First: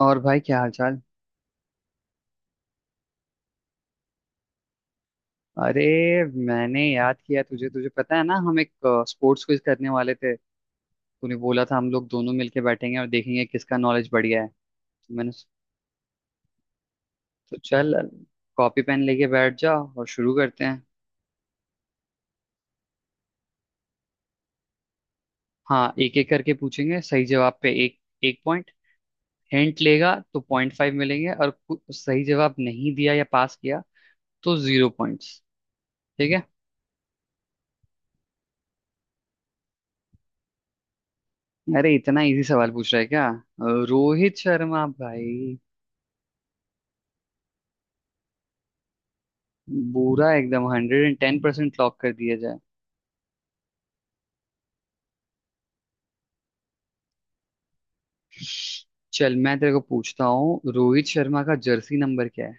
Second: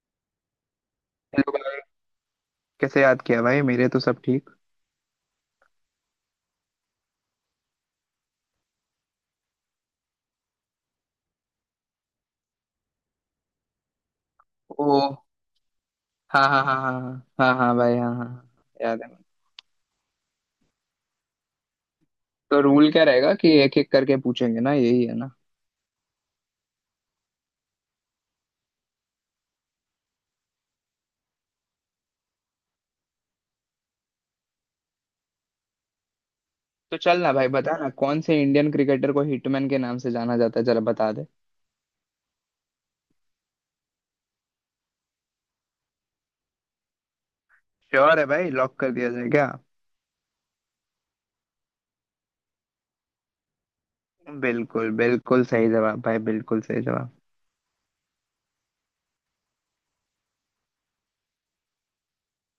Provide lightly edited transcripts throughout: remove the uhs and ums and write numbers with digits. और भाई क्या हाल चाल? हेलो भाई। कैसे याद किया भाई? मेरे तो सब ठीक। अरे, मैंने याद किया तुझे। तुझे पता है ना, हम एक स्पोर्ट्स क्विज करने वाले थे। तूने बोला था हम लोग दोनों मिलके बैठेंगे और देखेंगे किसका नॉलेज बढ़िया है। ओ, तो मैंने स- हाँ हाँ हाँ हाँ हाँ। हाँ तो हाँ चल, भाई, हाँ हाँ हाँ। कॉपी पेन याद लेके है। बैठ जा और शुरू करते हैं। तो रूल क्या रहेगा कि एक एक करके पूछेंगे ना, यही है ना? हाँ, एक एक करके पूछेंगे, सही जवाब पे एक एक पॉइंट। हिंट लेगा तो 0.5 मिलेंगे, और सही जवाब नहीं दिया या पास किया तो जीरो पॉइंट्स। ठीक है। तो चल ना भाई, बता ना, कौन से इंडियन क्रिकेटर को हिटमैन के नाम से जाना जाता है? जरा बता दे। अरे इतना इजी सवाल पूछ रहा है क्या? रोहित शर्मा भाई। श्योर है भाई? लॉक कर दिया जाए क्या? बुरा एकदम 110% लॉक कर दिया जाए। बिल्कुल बिल्कुल सही जवाब भाई, बिल्कुल सही जवाब। चल, मैं तेरे को पूछता हूँ, रोहित शर्मा का जर्सी नंबर क्या है?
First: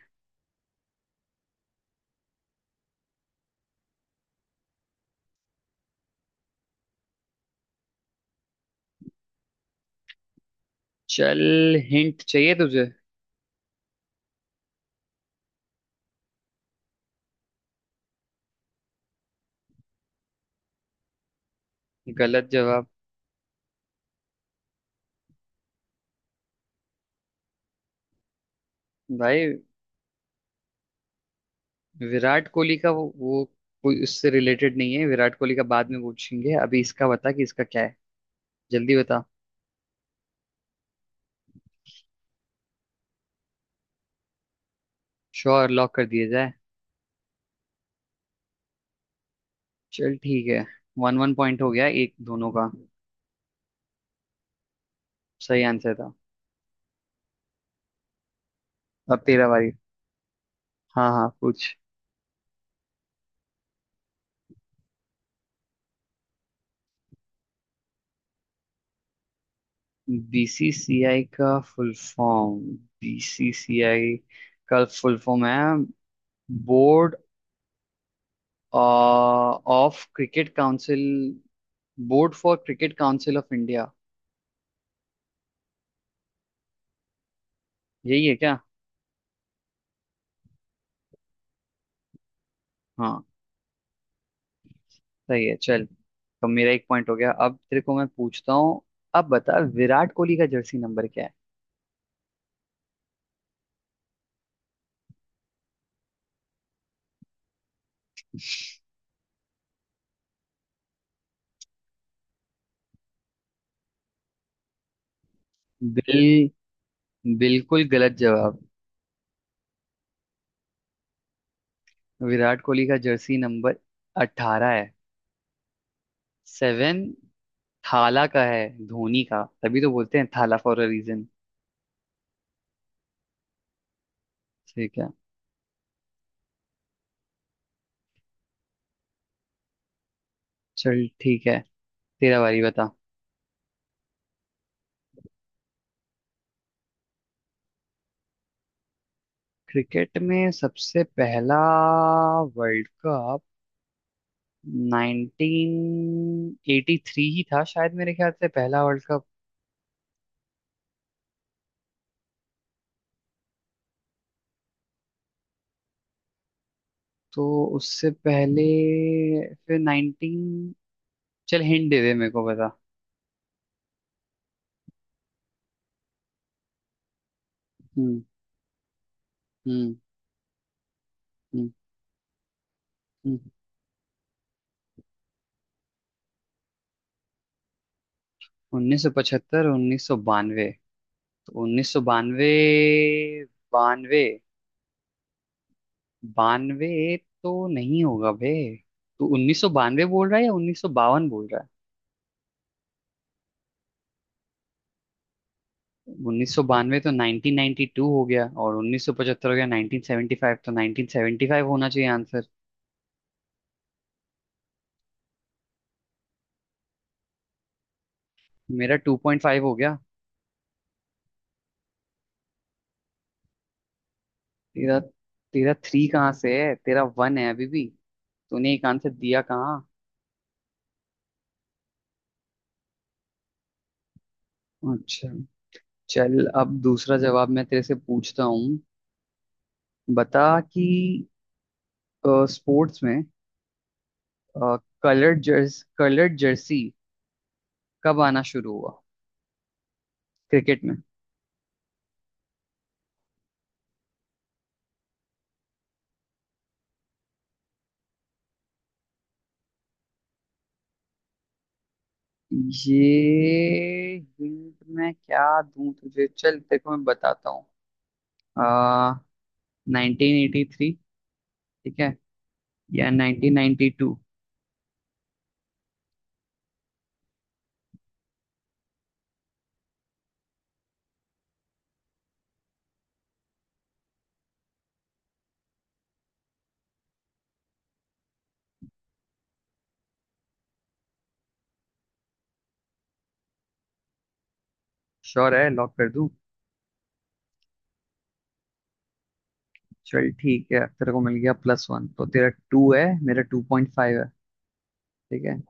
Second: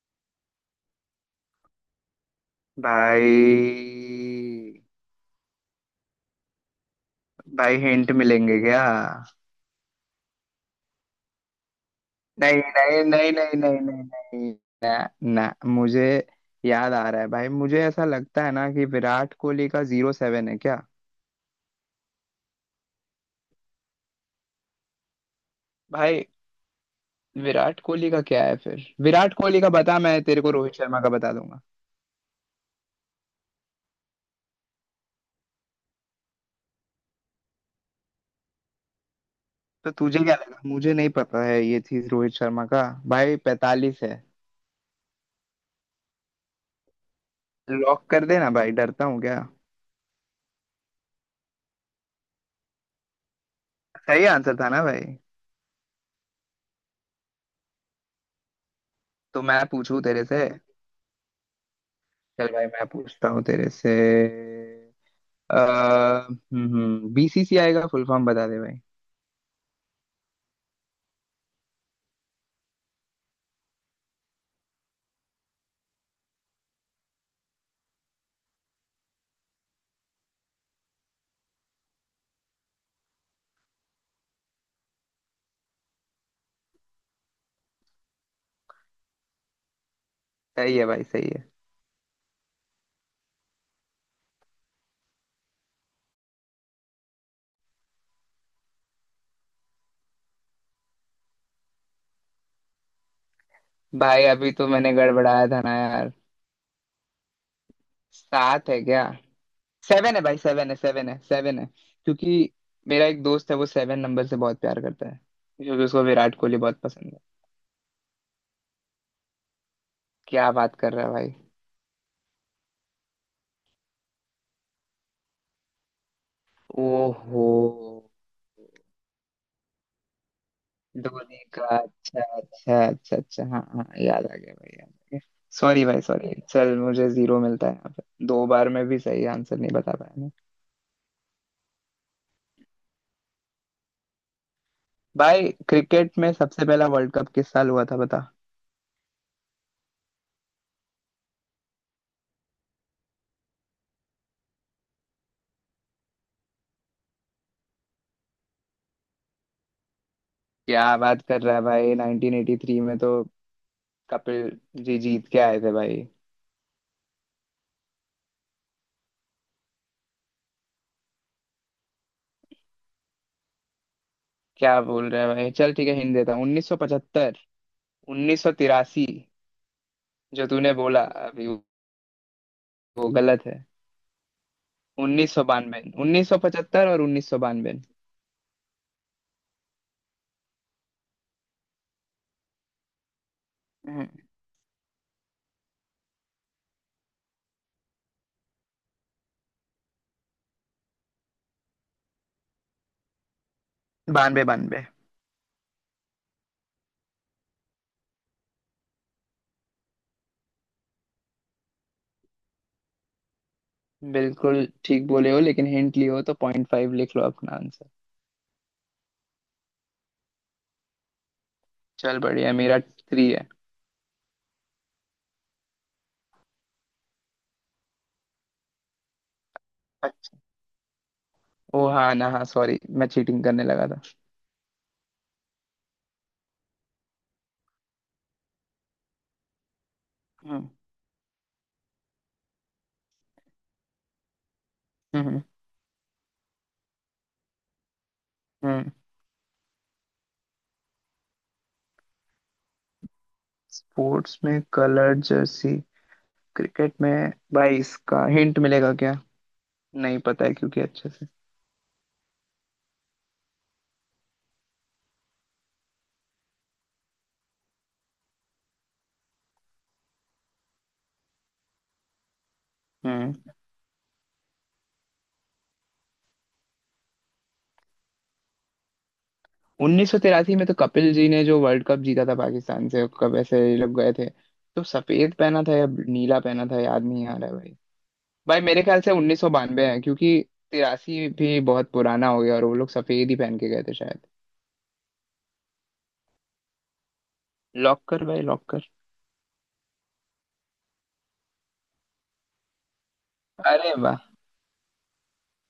भाई, भाई हिंट मिलेंगे क्या? चल, हिंट नहीं चाहिए तुझे? नहीं नहीं नहीं नहीं नहीं नहीं। ना मुझे। याद आ रहा है भाई, मुझे ऐसा लगता है ना कि विराट कोहली का जीरो सेवन है क्या? गलत जवाब। भाई। विराट कोहली का क्या है फिर? विराट भाई कोहली का बता, मैं तेरे को रोहित शर्मा का बता दूंगा। विराट कोहली का वो कोई उससे रिलेटेड नहीं है। विराट कोहली का बाद में पूछेंगे, अभी इसका बता कि इसका क्या है, जल्दी बता। तो तुझे क्या लगा मुझे नहीं पता है ये चीज? रोहित शर्मा का भाई 45 है। श्योर? लॉक कर दिया जाए। लॉक कर देना भाई, डरता हूँ क्या? चल ठीक है। वन वन पॉइंट हो गया, एक दोनों का। सही आंसर था ना भाई? सही आंसर था। अब तो तेरा मैं बारी। पूछूं तेरे से? हाँ हाँ, पूछ। चल भाई, मैं पूछता हूँ तेरे से। अ, बीसीसीआई का फुल फॉर्म बता दे भाई। बीसीसीआई का फुल फॉर्म। बीसीसीआई का फुल फॉर्म है board of cricket council, board for cricket council of India. यही है क्या? सही है भाई, सही है। हाँ, सही है, चल। तो मेरा एक पॉइंट हो गया, अब तेरे को मैं पूछता हूँ। अब बता विराट कोहली का जर्सी नंबर क्या है? भाई अभी तो मैंने गड़बड़ाया था ना यार। सात है क्या? सेवन है भाई, सेवन है सेवन है सेवन है। क्योंकि मेरा एक दोस्त है, वो सेवन नंबर से बहुत प्यार करता है, क्योंकि उसको विराट बिल कोहली बहुत पसंद है। बिल्कुल गलत जवाब। क्या बात कर रहा है भाई? विराट कोहली का जर्सी नंबर 18 है। 7 ओहो। थाला का है, धोनी का, तभी तो बोलते हैं Thala for a reason. Dhoni का? अच्छा अच्छा अच्छा अच्छा, हाँ हाँ याद आ गया भाई, याद आ ठीक है। गया। सॉरी भाई सॉरी, चल मुझे जीरो मिलता है यहाँ पे, दो बार में भी सही आंसर नहीं बता पाया मैं। चल ठीक है, तेरा बारी बता। भाई, क्रिकेट में सबसे पहला वर्ल्ड कप किस साल हुआ था बता? क्रिकेट में सबसे पहला वर्ल्ड कप 1983 ही था शायद, मेरे ख्याल से पहला वर्ल्ड कप। क्या बात कर रहा है भाई? 1983 में तो कपिल जी जीत के आए थे भाई। तो उससे पहले, फिर 19... चल, हिंट दे दे मेरे को बता। क्या बोल रहे हैं भाई? चल ठीक है, हिंट देता हूँ। 1975। हम्म। 1983 हम्म। जो तूने बोला अभी, वो हम्म। वो हम्म। गलत है। 1992, 1975 और 1992। 1975, 1992, तो 1992। बानवे, हम्म, बानवे, बानवे तो नहीं होगा बे। तू 1992 बोल रहा है या 1952 बोल रहा है? बानवे बानवे। 1992 तो 1992 हो गया, और 1975 हो गया, 1975 तो 1975 होना चाहिए आंसर। बिल्कुल ठीक बोले हो, लेकिन हिंट लिए हो तो पॉइंट फाइव लिख लो अपना आंसर। मेरा 2.5 हो गया। चल बढ़िया है, मेरा थ्री है। तेरा? तेरा थ्री कहाँ से है? तेरा वन है अभी भी, तूने एक आंसर दिया कहाँ? अच्छा। ओ हाँ ना, हाँ सॉरी, मैं चीटिंग करने लगा था। अच्छा। चल, अब दूसरा जवाब मैं तेरे से पूछता हूँ, बता हम्म। कि स्पोर्ट्स में हम्म। कलर्ड जर्सी कब आना शुरू हम्म। हुआ, क्रिकेट में। स्पोर्ट्स में कलर जर्सी, क्रिकेट में। भाई इसका हिंट मिलेगा क्या? नहीं पता है, क्योंकि अच्छे से। ये हिंट मैं क्या दूं तुझे? चल देखो, मैं बताता हूँ। आ, 1983 ठीक है, या हम्म 1992? 1983 में तो कपिल जी ने जो वर्ल्ड कप जीता था, पाकिस्तान से कब ऐसे ये लोग गए थे। तो सफेद पहना था या नीला पहना था याद नहीं आ रहा है भाई। भाई मेरे ख्याल से 1992 है, क्योंकि तिरासी भी बहुत पुराना हो गया, और वो लोग सफेद ही पहन के गए थे शायद। श्योर है? लॉक कर दूं। लॉक कर भाई, लॉक कर। चल ठीक है, तेरे को मिल गया +1, तो तेरा टू है, मेरा टू पॉइंट अरे वाह। फाइव है। ठीक है,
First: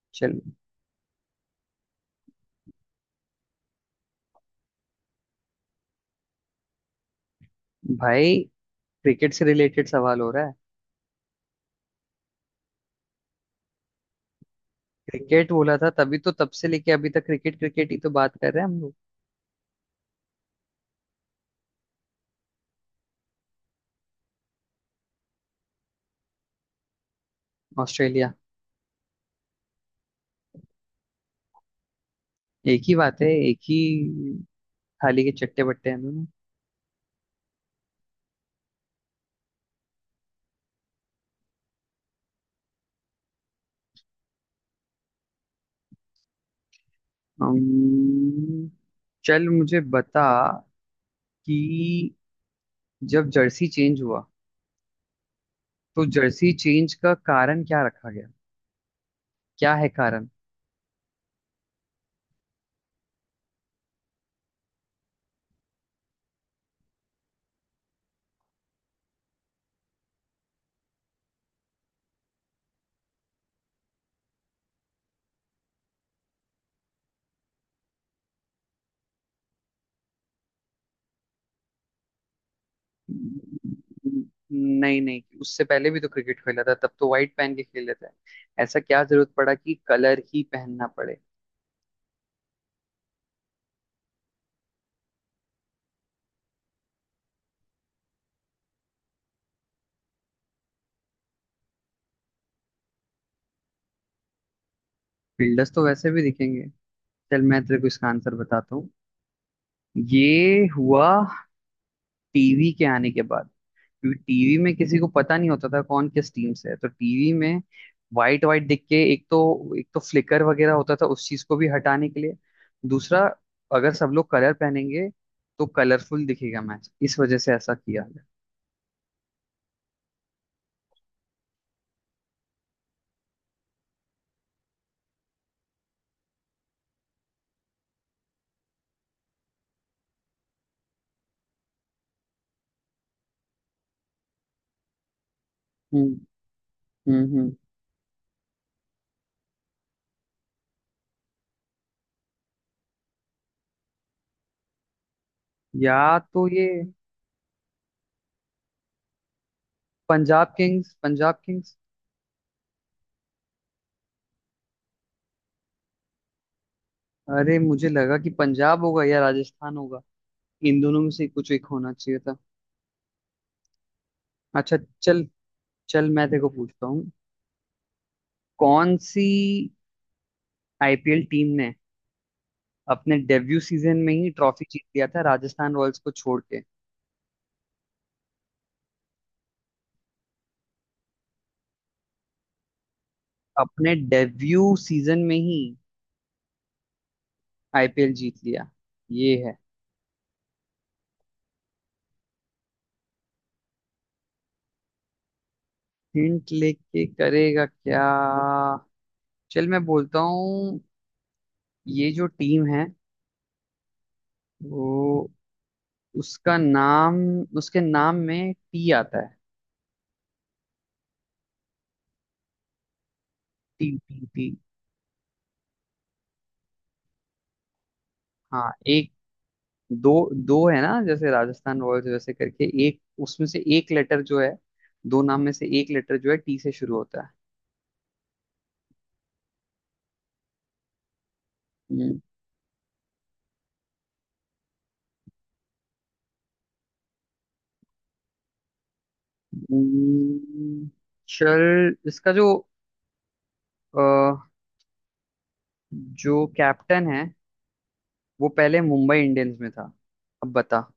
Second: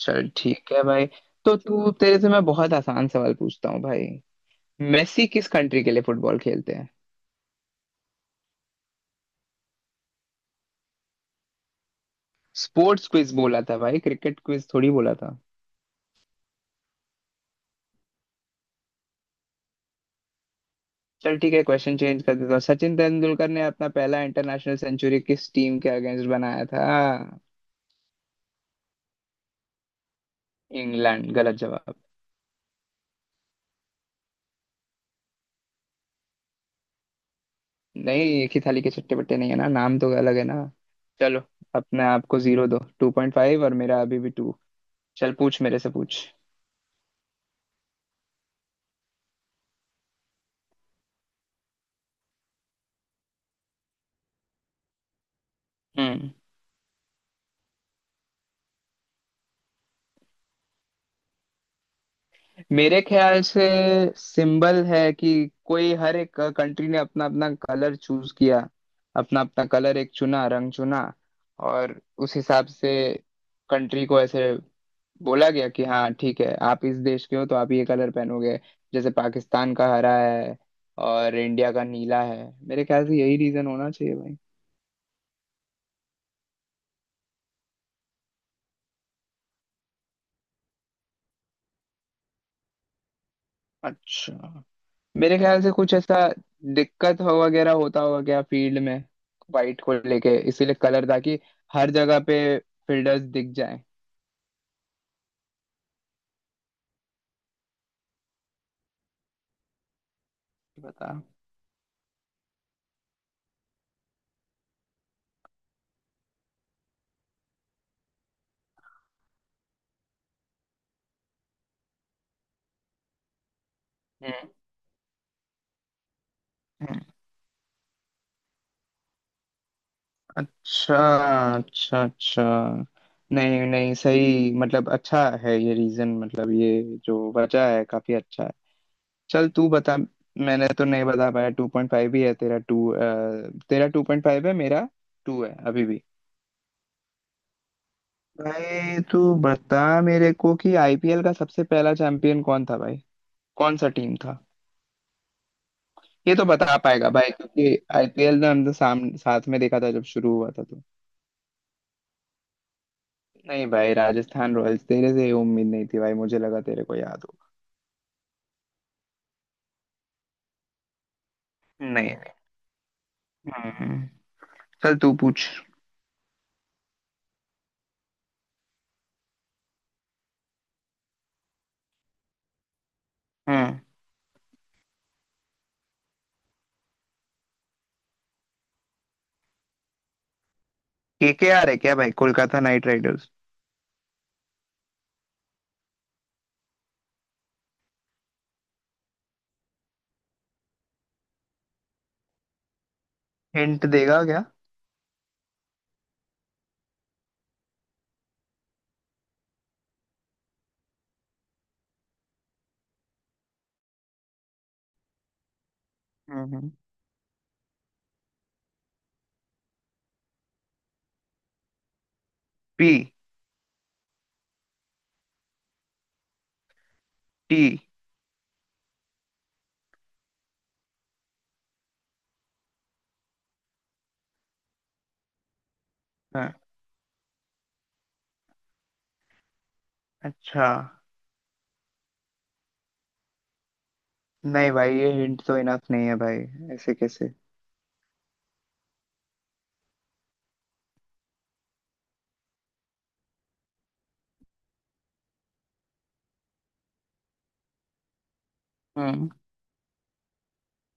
चल चल। ठीक है भाई। तो तू, तेरे से मैं बहुत आसान सवाल पूछता हूँ भाई। मेसी किस कंट्री के लिए फुटबॉल खेलते हैं? भाई, क्रिकेट से रिलेटेड सवाल हो रहा है। स्पोर्ट्स क्विज बोला था भाई, क्रिकेट क्विज थोड़ी बोला था। क्रिकेट बोला था, तभी तो तब से लेके अभी तक क्रिकेट क्रिकेट ही तो बात कर रहे हैं हम लोग। चल ठीक है, क्वेश्चन चेंज कर देता हूँ। सचिन तेंदुलकर ने अपना पहला इंटरनेशनल सेंचुरी किस टीम के अगेंस्ट बनाया था? ऑस्ट्रेलिया। इंग्लैंड? गलत जवाब। एक ही बात है, एक ही, थाली के चट्टे बट्टे हैं हम। नहीं, एक ही थाली के चट्टे बट्टे नहीं है ना, नाम तो अलग है ना। चलो, अपने आप को जीरो दो, टू पॉइंट फाइव, और मेरा अभी भी टू। चल पूछ, मेरे से पूछ। अम्म, चल मुझे बता कि जब जर्सी चेंज हुआ तो हम्म जर्सी चेंज का कारण क्या रखा गया? क्या है कारण? मेरे ख्याल से सिंबल है कि कोई, हर एक कंट्री ने अपना अपना कलर चूज किया। अपना अपना कलर एक चुना, रंग चुना। और उस हिसाब से कंट्री को ऐसे बोला गया कि हाँ ठीक है, आप इस देश के हो तो आप ये कलर पहनोगे। जैसे पाकिस्तान का हरा है और इंडिया का नीला है, मेरे ख्याल से यही रीजन होना चाहिए भाई। नहीं नहीं, उससे पहले भी तो क्रिकेट खेला था, तब तो व्हाइट पहन के खेल लेते हैं। ऐसा क्या जरूरत पड़ा कि कलर ही पहनना पड़े? अच्छा। मेरे ख्याल से कुछ ऐसा दिक्कत हो वगैरह होता होगा क्या फील्ड में, वाइट को लेके? इसीलिए कलर, ताकि हर जगह पे फील्डर्स दिख जाएं। फील्डर्स तो वैसे भी दिखेंगे। चल, मैं तेरे को इसका आंसर बताता हूँ। ये हुआ बता। टीवी के आने के बाद। क्योंकि टीवी में किसी को पता नहीं होता था कौन किस टीम से है, तो टीवी में वाइट वाइट दिख के एक तो फ्लिकर वगैरह होता था, उस चीज को भी हटाने के लिए। दूसरा, अगर सब लोग हम्म। कलर पहनेंगे तो कलरफुल दिखेगा मैच, इस वजह से ऐसा किया है। अच्छा अच्छा अच्छा। नहीं नहीं सही, मतलब अच्छा है ये रीजन, मतलब ये जो वजह है काफी अच्छा है। चल तू बता, मैंने तो नहीं बता पाया, टू पॉइंट फाइव ही है तेरा, टू। तेरा टू पॉइंट फाइव है, मेरा टू है अभी भी। हम्म। हम्म। हम्म। भाई तू बता मेरे को कि आईपीएल का सबसे पहला चैंपियन कौन था भाई? कौन सा टीम था? या ये तो तो ये बता पाएगा भाई, क्योंकि आईपीएल ने हम तो सामने, साथ में देखा था जब शुरू हुआ पंजाब था तो। Kings, Punjab Kings. नहीं भाई, राजस्थान रॉयल्स। तेरे से ये उम्मीद नहीं थी भाई, मुझे लगा तेरे को याद हो। अरे मुझे लगा कि पंजाब होगा या राजस्थान होगा, इन दोनों में से कुछ एक नहीं होना नहीं। चाहिए था। हम्म। अच्छा। चल तू चल, पूछ। चल मैं तेरे को पूछता हूँ, कौन सी आईपीएल टीम ने अपने डेब्यू हम्म सीजन में ही ट्रॉफी जीत लिया था, राजस्थान रॉयल्स को छोड़ के? केकेआर है क्या भाई? Kolkata Knight Riders? अपने डेब्यू सीजन में ही आईपीएल जीत लिया, ये है। हिंट देगा क्या? हिंट लेके करेगा क्या? चल मैं बोलता हूँ, ये जो टीम है वो, उसका हम्म नाम, उसके नाम में टी आता है। P. T T T. T. हाँ एक, दो, दो है ना? जैसे राजस्थान रॉयल्स, वैसे करके एक, उसमें से एक लेटर जो है, दो नाम में से एक लेटर जो है हाँ। टी से शुरू होता है। अच्छा। हम्म। नहीं भाई ये हिंट तो इनफ नहीं है भाई, ऐसे कैसे? हम्म। चल, इसका जो अ, जो कैप्टन है वो पहले मुंबई हम्म, इंडियंस में था। अब बता।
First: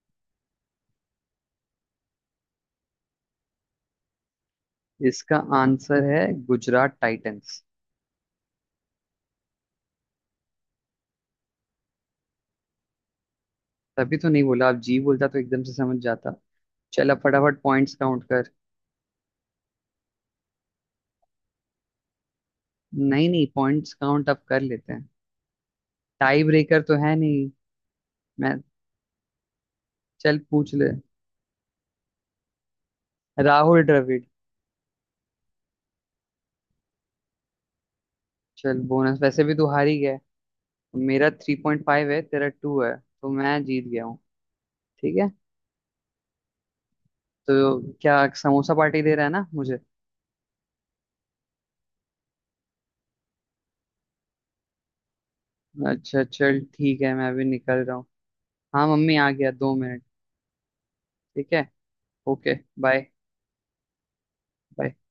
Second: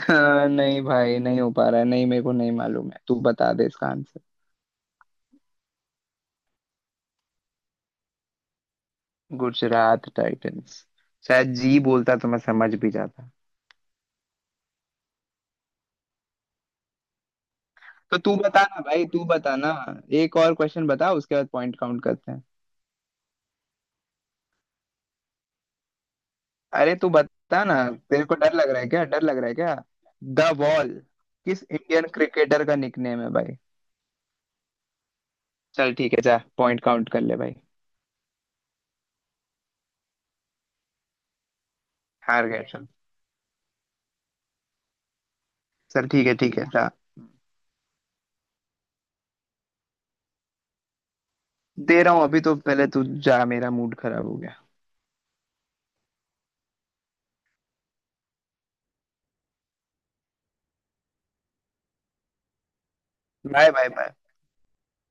हाँ, नहीं भाई, नहीं हो पा रहा है, नहीं मेरे को नहीं मालूम है, तू बता दे इसका आंसर। इसका आंसर है गुजरात टाइटंस। गुजरात टाइटंस? शायद जी बोलता तो मैं समझ भी जाता। तभी तो नहीं बोला, आप जी बोलता तो एकदम से समझ जाता। चल, अब फटाफट पॉइंट्स तो काउंट तू कर। बताना भाई, तू बताना। एक और क्वेश्चन बता, उसके बाद पॉइंट काउंट करते हैं। नहीं नहीं, पॉइंट्स काउंट अब कर लेते हैं, टाई ब्रेकर तो अरे तू है नहीं। बता ना। तेरे को डर मैं लग रहा है क्या, डर लग रहा है क्या? चल द पूछ ले। वॉल किस इंडियन क्रिकेटर का निकनेम है भाई? राहुल द्रविड़। चल ठीक है, जा पॉइंट काउंट कर ले भाई। चल, बोनस वैसे भी तू हार ही गया। मेरा 3.5 है, हार तेरा गया, टू चल। है, तो मैं जीत गया हूँ। ठीक है। चल ठीक है, ठीक है जा। तो क्या समोसा पार्टी दे रहा है ना मुझे? दे रहा हूँ, अभी तो पहले तू जा, मेरा मूड खराब हो गया। अच्छा चल ठीक है, मैं अभी निकल रहा हूँ। हाँ मम्मी, आ गया, 2 मिनट। ठीक है। Okay. Bye bye bye bye. Bye.